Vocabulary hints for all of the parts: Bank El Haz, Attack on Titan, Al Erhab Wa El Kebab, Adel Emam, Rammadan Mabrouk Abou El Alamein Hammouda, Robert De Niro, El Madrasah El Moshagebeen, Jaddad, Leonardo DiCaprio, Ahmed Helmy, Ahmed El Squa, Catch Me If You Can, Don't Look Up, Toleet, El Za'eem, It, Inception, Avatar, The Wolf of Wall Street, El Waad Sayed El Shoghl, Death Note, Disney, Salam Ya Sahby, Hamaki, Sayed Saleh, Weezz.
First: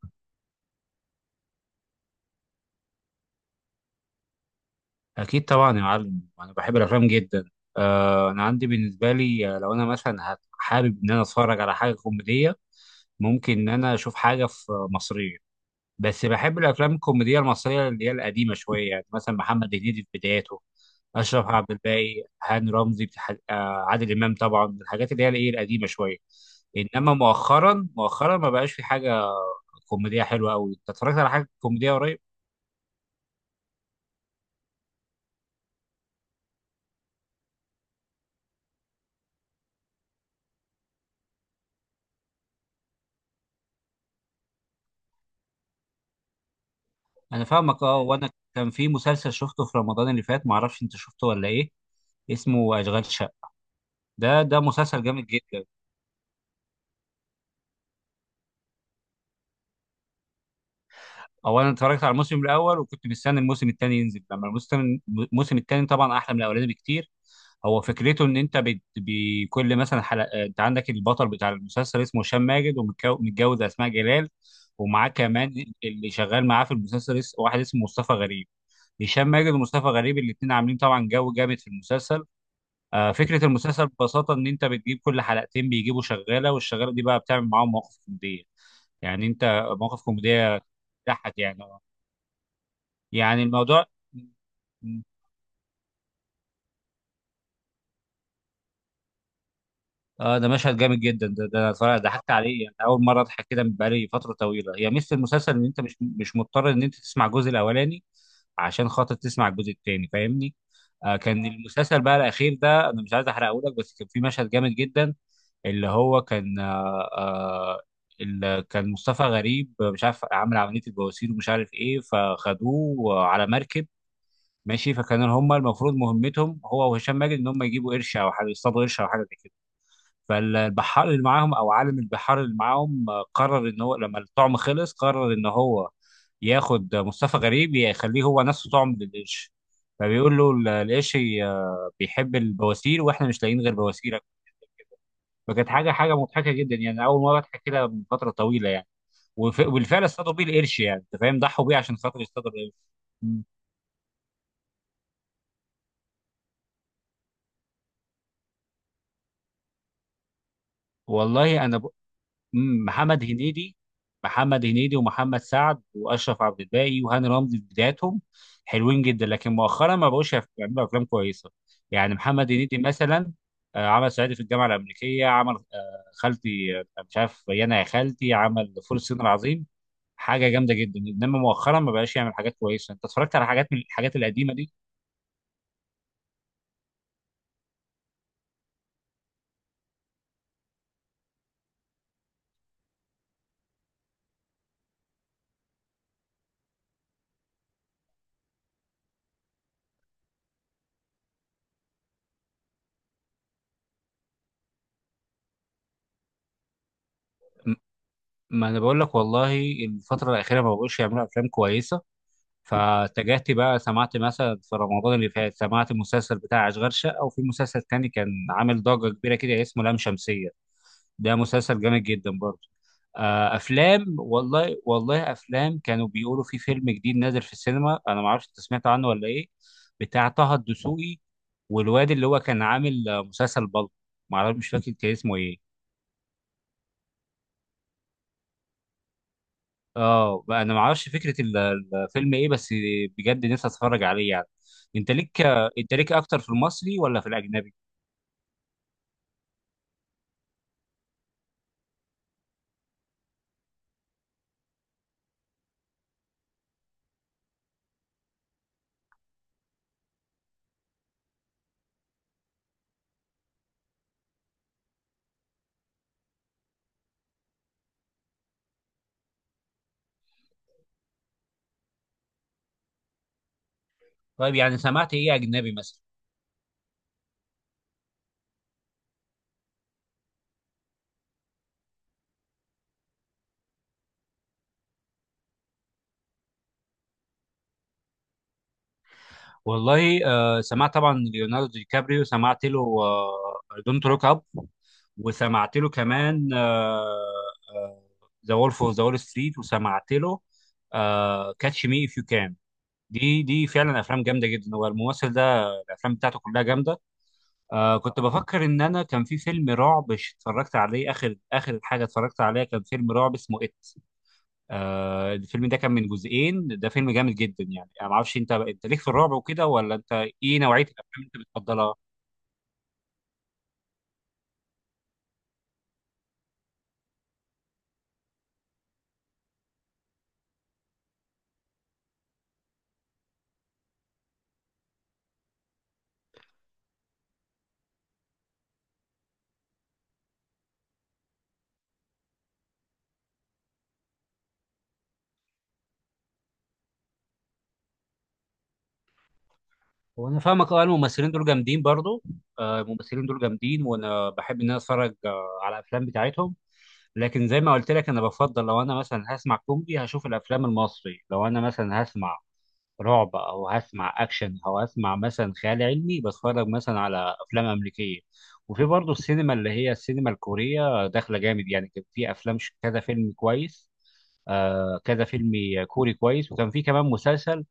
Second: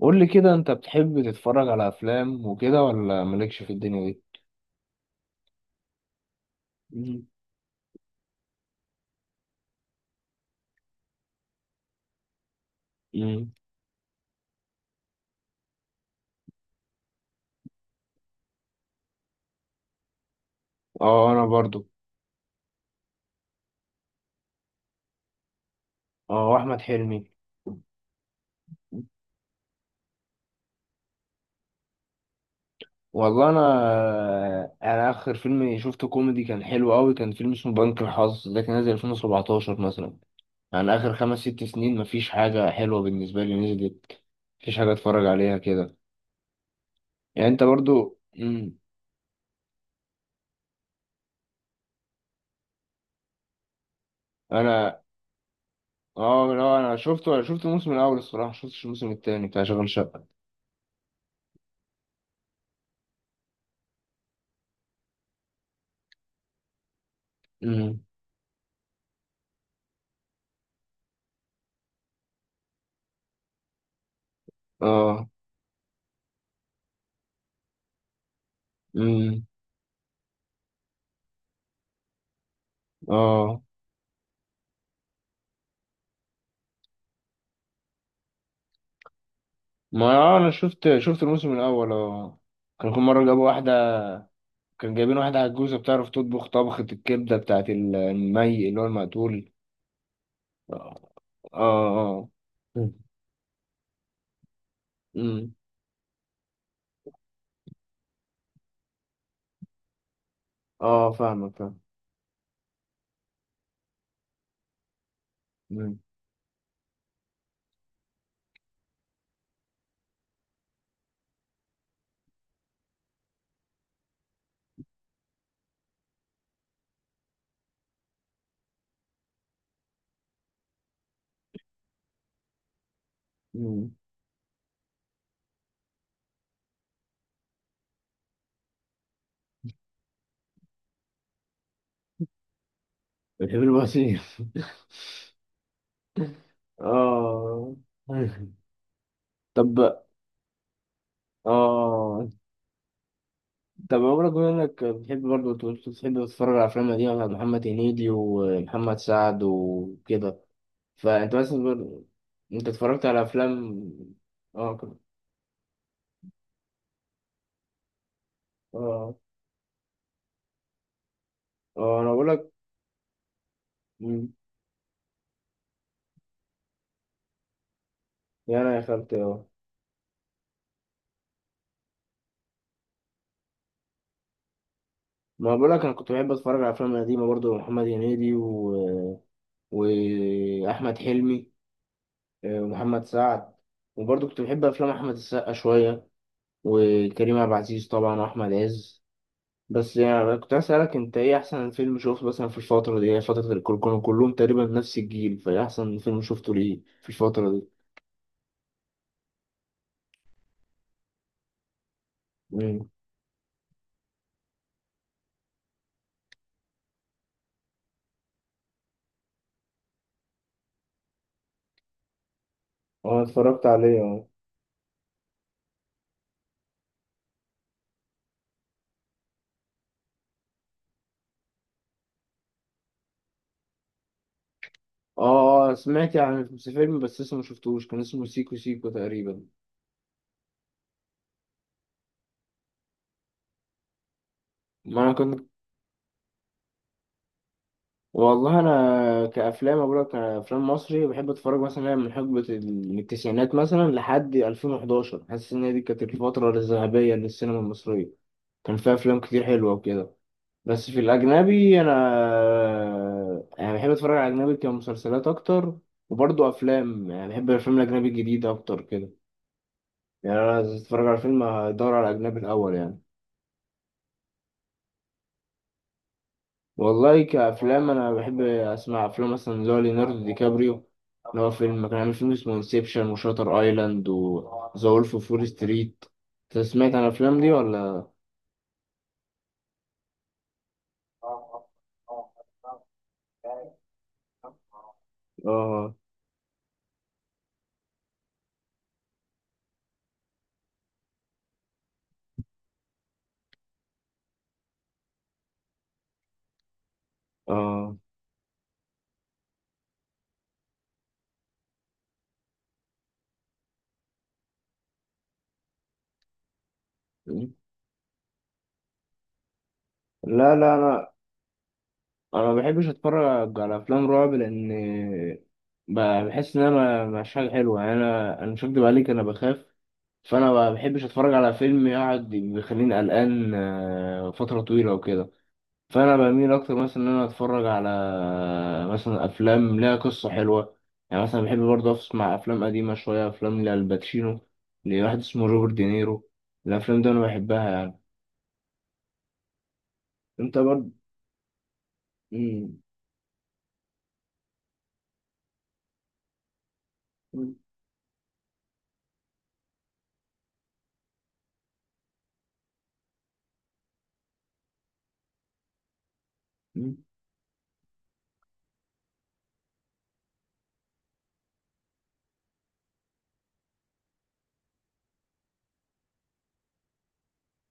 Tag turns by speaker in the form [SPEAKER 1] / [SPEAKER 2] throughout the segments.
[SPEAKER 1] قول لي كده انت بتحب تتفرج على افلام وكده ولا مالكش في الدنيا دي.
[SPEAKER 2] أكيد طبعا يا معلم، أنا بحب الأفلام
[SPEAKER 1] مم.
[SPEAKER 2] جدا. أنا عندي بالنسبة لي، لو أنا مثلا حابب إن أنا أتفرج على حاجة كوميدية،
[SPEAKER 1] امم
[SPEAKER 2] ممكن إن أنا أشوف حاجة في مصرية. بس بحب الأفلام الكوميدية المصرية اللي هي القديمة شوية، يعني مثلا محمد هنيدي في بداياته،
[SPEAKER 1] اه
[SPEAKER 2] أشرف
[SPEAKER 1] انا
[SPEAKER 2] عبد
[SPEAKER 1] برضو
[SPEAKER 2] الباقي، هاني رمزي، عادل إمام طبعا، الحاجات اللي هي الإيه القديمة شوية.
[SPEAKER 1] اه احمد
[SPEAKER 2] إنما
[SPEAKER 1] حلمي.
[SPEAKER 2] مؤخرا ما بقاش في حاجة كوميدية حلوة أوي. أنت اتفرجت على حاجة كوميدية قريب؟
[SPEAKER 1] والله انا، اخر فيلم شفته كوميدي كان حلو قوي، كان فيلم اسمه بنك الحظ، ده كان نازل 2017 مثلا. يعني اخر 5 6 سنين مفيش حاجه حلوه بالنسبه لي نزلت، مفيش حاجه اتفرج عليها كده.
[SPEAKER 2] انا
[SPEAKER 1] يعني انت
[SPEAKER 2] فاهمك، اه.
[SPEAKER 1] برضو
[SPEAKER 2] وانا كان في مسلسل شفته في رمضان اللي فات، معرفش انت شفته ولا ايه، اسمه اشغال شقه. ده
[SPEAKER 1] انا.
[SPEAKER 2] مسلسل جامد جدا.
[SPEAKER 1] اه لا انا شفته، انا شفت الموسم الاول الصراحه، شفتش الموسم التاني بتاع شغل شقه.
[SPEAKER 2] اولا اتفرجت على الموسم الاول وكنت مستني الموسم الثاني ينزل. لما الموسم الثاني طبعا احلى من الاولاني بكتير. هو
[SPEAKER 1] امم.
[SPEAKER 2] فكرته ان انت بكل مثلا حلقه، انت عندك البطل بتاع المسلسل اسمه هشام ماجد، ومتجوز اسماء جلال، ومعاه
[SPEAKER 1] اه.
[SPEAKER 2] كمان اللي شغال معاه في المسلسل، واحد اسمه مصطفى غريب. هشام
[SPEAKER 1] مم.
[SPEAKER 2] ماجد ومصطفى غريب الاثنين عاملين طبعا جو جامد في المسلسل. فكرة
[SPEAKER 1] اه،
[SPEAKER 2] المسلسل ببساطة إن أنت بتجيب كل حلقتين بيجيبوا شغالة، والشغالة دي بقى بتعمل معاهم مواقف كوميدية، يعني أنت، مواقف
[SPEAKER 1] ما انا
[SPEAKER 2] كوميدية
[SPEAKER 1] شفت
[SPEAKER 2] تضحك
[SPEAKER 1] الموسم
[SPEAKER 2] يعني،
[SPEAKER 1] الاول اه. كان كل مره
[SPEAKER 2] يعني
[SPEAKER 1] جابوا
[SPEAKER 2] الموضوع،
[SPEAKER 1] واحده، كان جايبين واحده عجوزه بتعرف تطبخ طبخه الكبده بتاعت المي اللي هو المقتول.
[SPEAKER 2] آه ده مشهد
[SPEAKER 1] اه.
[SPEAKER 2] جامد جدا. ده
[SPEAKER 1] اه.
[SPEAKER 2] أنا صراحة
[SPEAKER 1] اه.
[SPEAKER 2] ضحكت عليه، يعني
[SPEAKER 1] مم.
[SPEAKER 2] أول مرة أضحك كده من بقالي فترة طويلة. هي ميزة
[SPEAKER 1] أمم.
[SPEAKER 2] المسلسل إن أنت مش مضطر إن أنت تسمع الجزء الأولاني عشان خاطر تسمع الجزء التاني، فاهمني.
[SPEAKER 1] اه
[SPEAKER 2] آه، كان
[SPEAKER 1] فاهمك، فاهم.
[SPEAKER 2] المسلسل بقى الاخير ده، انا مش عايز احرقه لك، بس كان في مشهد جامد جدا اللي
[SPEAKER 1] أمم.
[SPEAKER 2] هو كان اللي كان مصطفى غريب مش عارف عامل عملية البواسير ومش عارف ايه، فخدوه على مركب ماشي. فكان هم المفروض مهمتهم هو وهشام ماجد ان هم يجيبوا قرش او حاجه، يصطادوا قرش او حاجه زي كده. فالبحار اللي معاهم او عالم البحار اللي معاهم، قرر ان
[SPEAKER 1] أمم.
[SPEAKER 2] هو لما الطعم خلص، قرر ان هو ياخد مصطفى غريب يخليه هو نفسه طعم للقرش. فبيقول له القرش بيحب البواسير، واحنا مش
[SPEAKER 1] بتحب
[SPEAKER 2] لاقيين غير
[SPEAKER 1] الوسيم
[SPEAKER 2] بواسيرك. فكانت حاجه مضحكه جدا يعني، اول مره اضحك
[SPEAKER 1] اه.
[SPEAKER 2] كده من فتره
[SPEAKER 1] مم.
[SPEAKER 2] طويله يعني.
[SPEAKER 1] طب،
[SPEAKER 2] وبالفعل اصطادوا بيه القرش، يعني انت فاهم، ضحوا بيه عشان خاطر
[SPEAKER 1] اه
[SPEAKER 2] يصطادوا القرش. مم.
[SPEAKER 1] طب، عمرك بما انك بتحب برضه بتحب تتفرج على افلام قديمه بتاعت محمد هنيدي ومحمد سعد وكده، فانت مثلا
[SPEAKER 2] والله انا،
[SPEAKER 1] انت
[SPEAKER 2] مم،
[SPEAKER 1] اتفرجت على
[SPEAKER 2] محمد هنيدي،
[SPEAKER 1] افلام؟
[SPEAKER 2] محمد
[SPEAKER 1] اه
[SPEAKER 2] هنيدي
[SPEAKER 1] كنت-
[SPEAKER 2] ومحمد سعد واشرف عبد الباقي وهاني رمزي في بداياتهم، حلوين
[SPEAKER 1] اه.
[SPEAKER 2] جدا، لكن مؤخرا ما بقوش يعرفوا يعملوا افلام كويسه.
[SPEAKER 1] اه انا
[SPEAKER 2] يعني
[SPEAKER 1] بقول لك،
[SPEAKER 2] محمد هنيدي مثلا، عمل صعيدي في الجامعه الامريكيه، عمل خالتي، مش عارف يانا يا خالتي،
[SPEAKER 1] يا
[SPEAKER 2] عمل
[SPEAKER 1] انا يا
[SPEAKER 2] فول الصين
[SPEAKER 1] خالتي اه.
[SPEAKER 2] العظيم، حاجه جامده جدا. انما مؤخرا ما بقاش يعمل حاجات كويسه. انت اتفرجت على حاجات من الحاجات القديمه دي؟
[SPEAKER 1] ما بقول لك انا كنت بحب اتفرج على افلام قديمه برضو، محمد هنيدي و... واحمد حلمي، ومحمد سعد، وبرضو كنت بحب افلام احمد السقا شويه، وكريم عبد العزيز طبعا واحمد عز. بس يعني كنت عايز اسالك، انت ايه احسن فيلم شفته مثلا في الفتره دي؟ هي فتره الكل كانوا كلهم تقريبا نفس الجيل، فايه احسن فيلم شفته ليه في الفتره دي؟
[SPEAKER 2] م- ما انا بقول لك والله، الفتره الاخيره ما بقوش يعملوا افلام كويسه.
[SPEAKER 1] مم.
[SPEAKER 2] فاتجهت بقى، سمعت مثلا في رمضان اللي فات سمعت المسلسل بتاع أشغال شقة، وفي مسلسل تاني كان عامل ضجة كبيرة كده اسمه لام شمسية، ده مسلسل جامد جدا برضه.
[SPEAKER 1] اه اتفرجت
[SPEAKER 2] أفلام،
[SPEAKER 1] عليه.
[SPEAKER 2] والله والله أفلام، كانوا بيقولوا في فيلم جديد نازل في السينما، أنا ما أعرفش أنت سمعت عنه ولا إيه، بتاع طه الدسوقي، والواد اللي هو كان عامل مسلسل بلطو، ما أعرف مش فاكر كان اسمه إيه.
[SPEAKER 1] اه سمعت عن في فيلم بس لسه ما شفتوش، كان اسمه سيكو سيكو تقريبا.
[SPEAKER 2] اه بقى انا ما اعرفش فكره الفيلم ايه، بس بجد نفسي اتفرج عليه يعني.
[SPEAKER 1] ما
[SPEAKER 2] انت
[SPEAKER 1] انا
[SPEAKER 2] ليك،
[SPEAKER 1] كنت
[SPEAKER 2] انت ليك اكتر في المصري ولا في الاجنبي؟
[SPEAKER 1] والله انا كافلام، اقول لك كافلام مصري بحب اتفرج مثلا من حقبه من التسعينات مثلا لحد 2011، حاسس ان هي دي كانت الفتره الذهبيه للسينما المصريه، كان فيها افلام كتير حلوه وكده. بس في الاجنبي انا، يعني بحب اتفرج على الاجنبي كمسلسلات اكتر، وبرضه افلام، يعني بحب الافلام الاجنبي الجديده اكتر كده. يعني انا عايز اتفرج على فيلم هدور على الاجنبي الاول يعني.
[SPEAKER 2] طيب يعني سمعت ايه اجنبي مثلا؟
[SPEAKER 1] والله كأفلام أنا بحب أسمع أفلام مثلا اللي هو ليوناردو دي كابريو، اللي هو فيلم كان عامل، فيلم اسمه انسبشن وشاتر أيلاند وذا وولف أوف وول ستريت. أنت سمعت عن الأفلام دي ولا؟
[SPEAKER 2] والله آه سمعت طبعا، ليوناردو دي كابريو سمعت له دونت لوك اب، وسمعت له
[SPEAKER 1] آه.
[SPEAKER 2] كمان ذا وولف اوف ذا وول ستريت، وسمعت له كاتش مي اف يو كان. دي فعلا افلام جامده جدا، هو الممثل ده الافلام بتاعته كلها جامده.
[SPEAKER 1] آه
[SPEAKER 2] آه كنت بفكر ان انا كان في فيلم رعب اتفرجت عليه، اخر حاجه اتفرجت عليها كان فيلم رعب اسمه ات. آه الفيلم ده كان من جزئين، ده فيلم جامد جدا يعني. انا ما اعرفش انت، ليك في الرعب وكده ولا انت،
[SPEAKER 1] لا
[SPEAKER 2] ايه
[SPEAKER 1] لا،
[SPEAKER 2] نوعيه الافلام
[SPEAKER 1] أنا
[SPEAKER 2] اللي انت بتفضلها؟
[SPEAKER 1] أنا ما بحبش أتفرج على أفلام رعب، لأن بحس إن أنا مش حاجة حلوة. يعني أنا مش هكدب عليك، أنا بخاف. فأنا ما بحبش أتفرج على فيلم يقعد بيخليني قلقان فترة طويلة وكده. فانا بميل اكتر مثلا ان انا اتفرج على مثلا افلام ليها قصه حلوه. يعني مثلا بحب برضه اسمع افلام قديمه شويه، افلام لالباتشينو، لواحد اسمه روبرت دينيرو، الافلام دي انا بحبها يعني.
[SPEAKER 2] هو انا
[SPEAKER 1] انت
[SPEAKER 2] فاهمك، اه
[SPEAKER 1] برضه.
[SPEAKER 2] الممثلين دول جامدين برضو، آه الممثلين دول جامدين وانا بحب ان انا اتفرج آه على الافلام بتاعتهم. لكن زي ما قلت لك انا بفضل لو انا مثلا هسمع كوميدي هشوف الافلام المصري، لو انا مثلا هسمع رعب او هسمع اكشن او هسمع مثلا خيال علمي بتفرج مثلا على افلام امريكيه. وفي برضه السينما اللي هي السينما الكوريه داخله جامد يعني، كان في افلام كذا فيلم كويس، آه كذا فيلم كوري كويس. وكان في كمان مسلسل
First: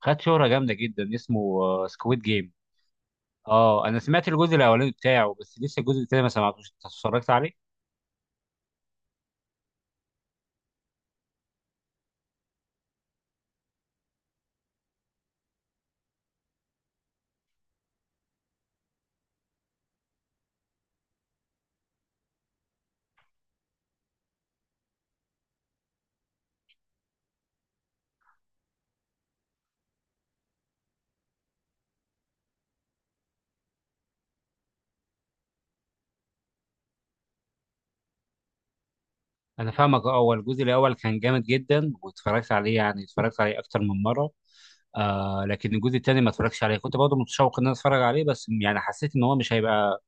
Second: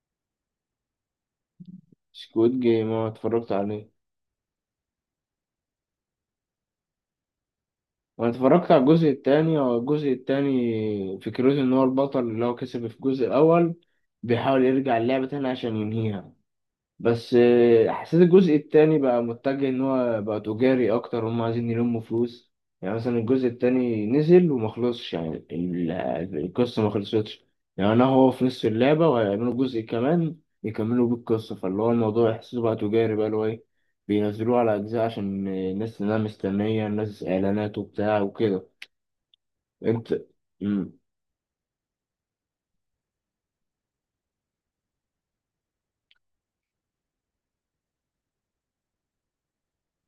[SPEAKER 2] خد شهره جامده جدا اسمه سكويد جيم.
[SPEAKER 1] سكويد جيم، اه اتفرجت
[SPEAKER 2] اه Squid Game.
[SPEAKER 1] عليه.
[SPEAKER 2] انا سمعت الجزء الاولاني بتاعه بس لسه الجزء التاني ما سمعتوش، انت اتفرجت عليه؟
[SPEAKER 1] وانا اتفرجت على الجزء التاني، هو الجزء التاني فكرته ان هو البطل اللي هو كسب في الجزء الاول بيحاول يرجع اللعبه تاني عشان ينهيها. بس حسيت الجزء التاني بقى متجه ان هو بقى تجاري اكتر، هم عايزين يلموا فلوس. يعني مثلا الجزء التاني نزل وما خلصش، يعني القصة ما خلصتش. يعني انا هو في نص اللعبة وهيعملوا جزء كمان يكملوا بيه القصة، فاللي هو الموضوع يحسسوا بقى تجاري، بقى اللي هو ايه، بينزلوه على اجزاء عشان الناس انها مستنية، الناس اعلانات وبتاع وكده.
[SPEAKER 2] انا فاهمك، اه.
[SPEAKER 1] انت.
[SPEAKER 2] هو الجزء
[SPEAKER 1] مم.
[SPEAKER 2] الاول كان جامد جدا واتفرجت عليه، يعني اتفرجت عليه اكتر من مره. آه لكن الجزء التاني ما اتفرجش عليه، كنت برضه متشوق ان انا اتفرج عليه، بس يعني حسيت ان هو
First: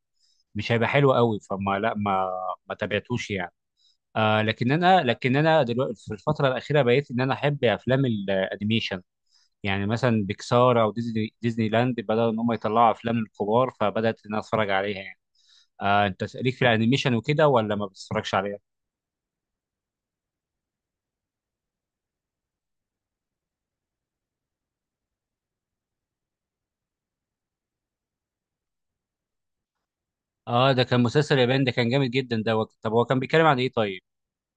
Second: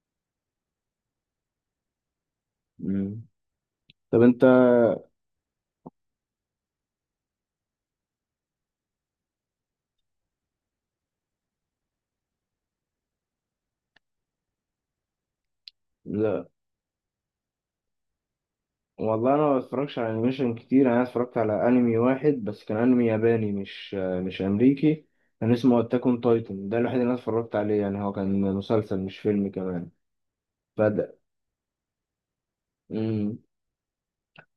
[SPEAKER 2] مش هيبقى حلو قوي، فما لا ما ما
[SPEAKER 1] مم.
[SPEAKER 2] تابعتوش يعني.
[SPEAKER 1] طب
[SPEAKER 2] آه
[SPEAKER 1] انت،
[SPEAKER 2] لكن انا، دلوقتي في الفتره الاخيره بقيت ان انا احب افلام الانيميشن، يعني مثلا بيكسار او ديزني، ديزني لاند بدأوا ان هم يطلعوا افلام للكبار، فبدأت ان انا اتفرج عليها يعني. آه انت
[SPEAKER 1] لا
[SPEAKER 2] ليك في الانيميشن وكده ولا ما بتتفرجش عليها؟
[SPEAKER 1] والله انا ما بتفرجش على انيميشن كتير، انا اتفرجت على انمي واحد بس، كان انمي ياباني مش امريكي، كان اسمه اتاك اون تايتن، ده الوحيد اللي انا اتفرجت عليه يعني، هو كان مسلسل مش فيلم كمان.
[SPEAKER 2] اه ده كان
[SPEAKER 1] فده،
[SPEAKER 2] مسلسل ياباني، ده كان جامد جدا ده، طب هو كان بيتكلم عن ايه طيب؟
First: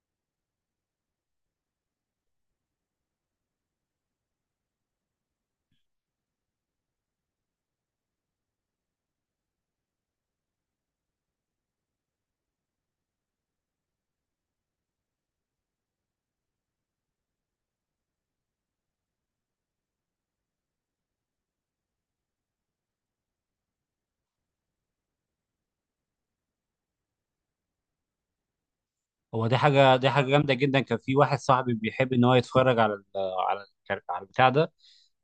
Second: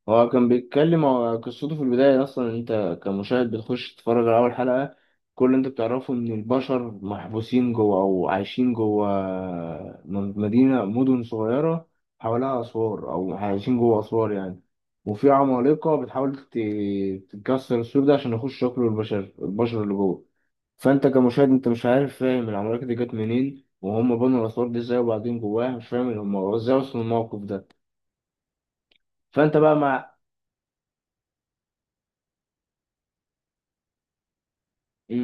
[SPEAKER 1] هو كان بيتكلم، هو قصته في البداية أصلا إن أنت كمشاهد بتخش تتفرج على أول حلقة، كل اللي أنت بتعرفه إن البشر محبوسين جوه أو عايشين جوه مدينة، مدن صغيرة حواليها أسوار، أو عايشين جوه أسوار يعني. وفي عمالقة بتحاول تكسر السور ده عشان يخشوا ياكلوا البشر، البشر اللي جوه. فأنت كمشاهد أنت مش عارف، فاهم العمالقة دي جت منين وهم بنوا الأسوار دي إزاي، وبعدين جواها مش فاهم هم إزاي وصلوا للموقف ده.
[SPEAKER 2] هو
[SPEAKER 1] فأنت بقى
[SPEAKER 2] دي
[SPEAKER 1] مع.
[SPEAKER 2] حاجه جامده جدا. كان في واحد صاحبي بيحب ان هو يتفرج على على البتاع ده،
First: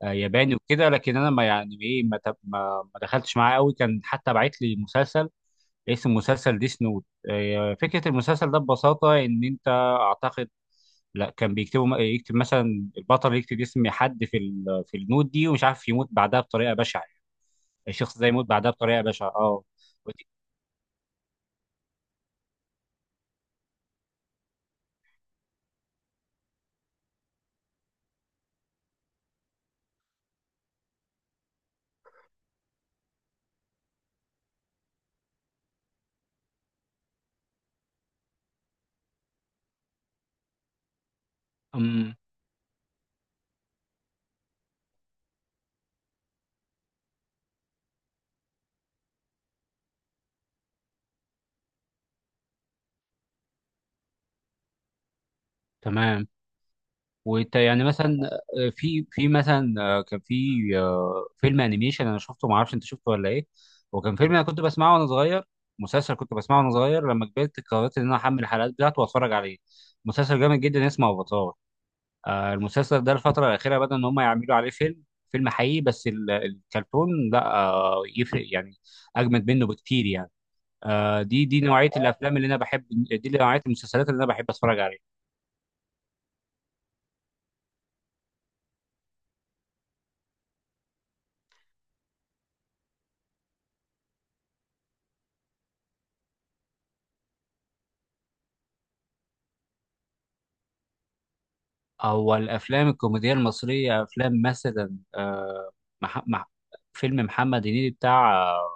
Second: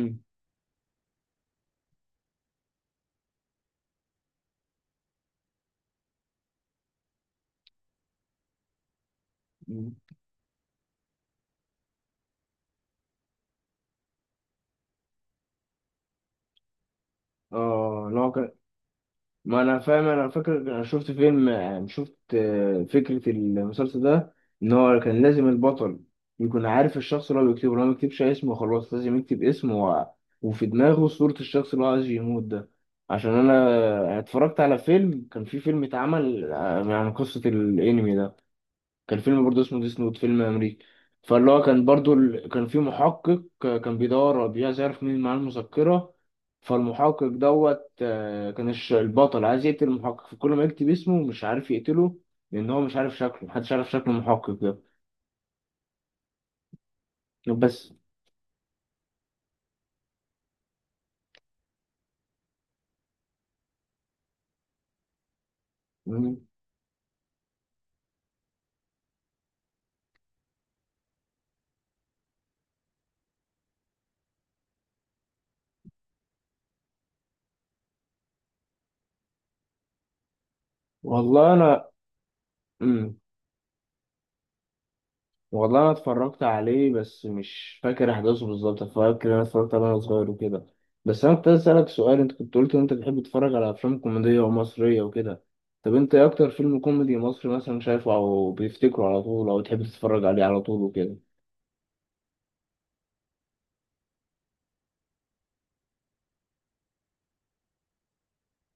[SPEAKER 2] ياباني وكده، لكن انا ما يعني ايه، ما, تب... ما... ما دخلتش معاه قوي. كان حتى بعت لي مسلسل اسم مسلسل ديس نوت. فكرة المسلسل ده ببساطة إن أنت،
[SPEAKER 1] مم.
[SPEAKER 2] أعتقد، لا كان بيكتبوا، يكتب مثلا البطل يكتب اسم حد في في النوت دي، ومش عارف يموت بعدها بطريقة بشعة،
[SPEAKER 1] اه
[SPEAKER 2] الشخص ده
[SPEAKER 1] لا
[SPEAKER 2] يموت
[SPEAKER 1] كان،
[SPEAKER 2] بعدها بطريقة بشعة،
[SPEAKER 1] ما
[SPEAKER 2] اه.
[SPEAKER 1] انا فاهم، انا فاكر انا شفت فيلم، يعني شفت فكرة المسلسل ده، ان هو كان لازم البطل يكون عارف الشخص اللي هو بيكتبه، لو ما يكتبش اسمه خلاص، لازم يكتب اسمه و... وفي دماغه صورة الشخص اللي هو عايز يموت ده، عشان انا، أنا اتفرجت على فيلم، كان في فيلم اتعمل عن قصة الانمي ده، كان فيلم برضه اسمه ديس نوت، فيلم امريكي. فاللي هو كان
[SPEAKER 2] ودي-
[SPEAKER 1] برضه ال... كان في محقق كان عايز يعرف مين معاه المذكرة، فالمحقق دوت كان البطل عايز يقتل المحقق، فكل ما يكتب اسمه مش عارف يقتله، لان هو مش عارف شكله، محدش عارف شكل المحقق ده.
[SPEAKER 2] تمام. وانت يعني
[SPEAKER 1] بس.
[SPEAKER 2] مثلا، آه، في في مثلا، كان في فيلم انيميشن انا شفته، ما اعرفش انت شفته ولا ايه، وكان فيلم انا كنت بسمعه وانا صغير، مسلسل كنت
[SPEAKER 1] مم.
[SPEAKER 2] بسمعه وانا صغير، لما كبرت قررت ان انا احمل الحلقات بتاعته واتفرج عليه. مسلسل جامد جدا اسمه افاتار. المسلسل ده الفتره الاخيره بدأ ان هم يعملوا عليه فيلم، فيلم حقيقي، بس الكرتون لا يفرق يعني، اجمد منه بكتير يعني. دي
[SPEAKER 1] والله
[SPEAKER 2] دي
[SPEAKER 1] انا.
[SPEAKER 2] نوعيه الافلام اللي انا بحب،
[SPEAKER 1] مم.
[SPEAKER 2] دي نوعيه المسلسلات اللي انا بحب اتفرج عليها.
[SPEAKER 1] والله انا اتفرجت عليه بس مش فاكر احداثه بالظبط، فاكر انا اتفرجت عليه وانا صغير وكده. بس انا كنت عايز اسالك سؤال، انت كنت قلت ان انت بتحب تتفرج على افلام كوميديه ومصريه وكده، طب انت ايه اكتر فيلم كوميدي مصري مثلا شايفه او بتفتكره على طول او تحب تتفرج عليه على طول وكده؟
[SPEAKER 2] هو الافلام الكوميديه المصريه، افلام مثلا آه، مح... مح... فيلم محمد هنيدي بتاع آه،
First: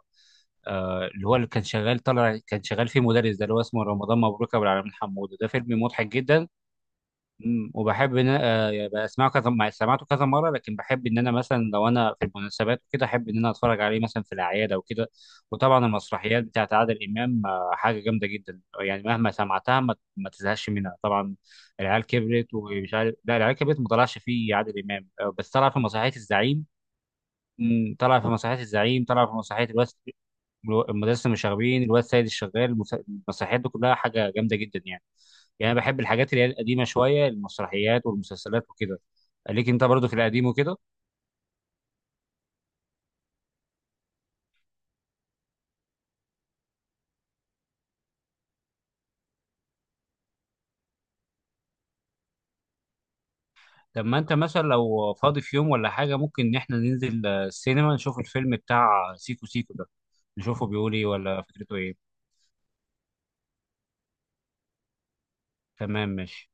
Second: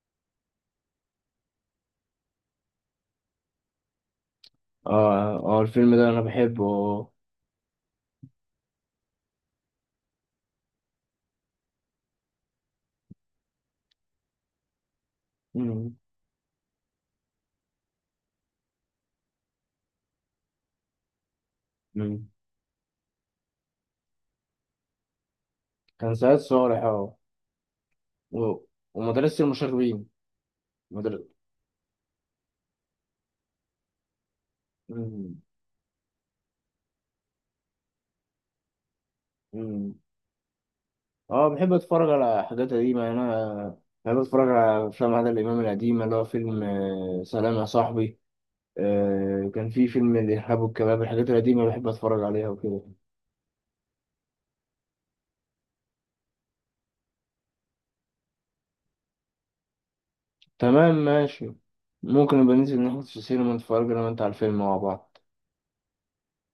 [SPEAKER 2] اللي هو اللي كان شغال طالع، كان شغال فيه مدرس ده اللي هو اسمه رمضان مبروك ابو العلمين حموده،
[SPEAKER 1] اه
[SPEAKER 2] ده
[SPEAKER 1] اه
[SPEAKER 2] فيلم
[SPEAKER 1] الفيلم
[SPEAKER 2] مضحك
[SPEAKER 1] ده انا
[SPEAKER 2] جدا.
[SPEAKER 1] بحبه اه.
[SPEAKER 2] مم. وبحب ان انا آه، يبقى اسمعه سمعته كذا مره، لكن بحب ان انا مثلا لو انا في المناسبات وكده، احب ان انا اتفرج عليه مثلا في الاعياد او كده. وطبعا
[SPEAKER 1] مم،
[SPEAKER 2] المسرحيات بتاعت عادل امام حاجه جامده جدا يعني، مهما سمعتها ما تزهقش منها طبعا. العيال
[SPEAKER 1] مم.
[SPEAKER 2] كبرت، ومش عارف، لا العيال كبرت ما طلعش فيه عادل امام بس طلع في
[SPEAKER 1] كان
[SPEAKER 2] مسرحيه
[SPEAKER 1] سعيد
[SPEAKER 2] الزعيم.
[SPEAKER 1] صالح اه.
[SPEAKER 2] مم، طلع في
[SPEAKER 1] و-
[SPEAKER 2] مسرحيه الزعيم، طلع في
[SPEAKER 1] ومدرسه
[SPEAKER 2] مسرحيه الواد،
[SPEAKER 1] المشاغبين. مدرسه.
[SPEAKER 2] المدرسه المشاغبين، الواد سيد الشغال، المسرحيات دي كلها حاجه جامده جدا يعني. يعني انا بحب الحاجات اللي هي القديمه شويه، المسرحيات والمسلسلات وكده. ليك انت برضو في القديم وكده؟
[SPEAKER 1] اه بحب اتفرج على حاجات قديمة يعني. انا بحب اتفرج على افلام عادل امام القديمة، اللي هو فيلم سلام يا صاحبي، كان في فيلم الارهاب والكباب، الحاجات القديمة بحب اتفرج عليها وكده.
[SPEAKER 2] طب ما انت مثلا لو فاضي في يوم ولا حاجه، ممكن ان احنا ننزل السينما نشوف الفيلم بتاع سيكو سيكو ده، نشوفه بيقول
[SPEAKER 1] تمام
[SPEAKER 2] ايه ولا
[SPEAKER 1] ماشي،
[SPEAKER 2] فكرته ايه.
[SPEAKER 1] ممكن نبقى ننزل نحط في السينما نتفرج انا وانت على الفيلم مع بعض.
[SPEAKER 2] تمام ماشي.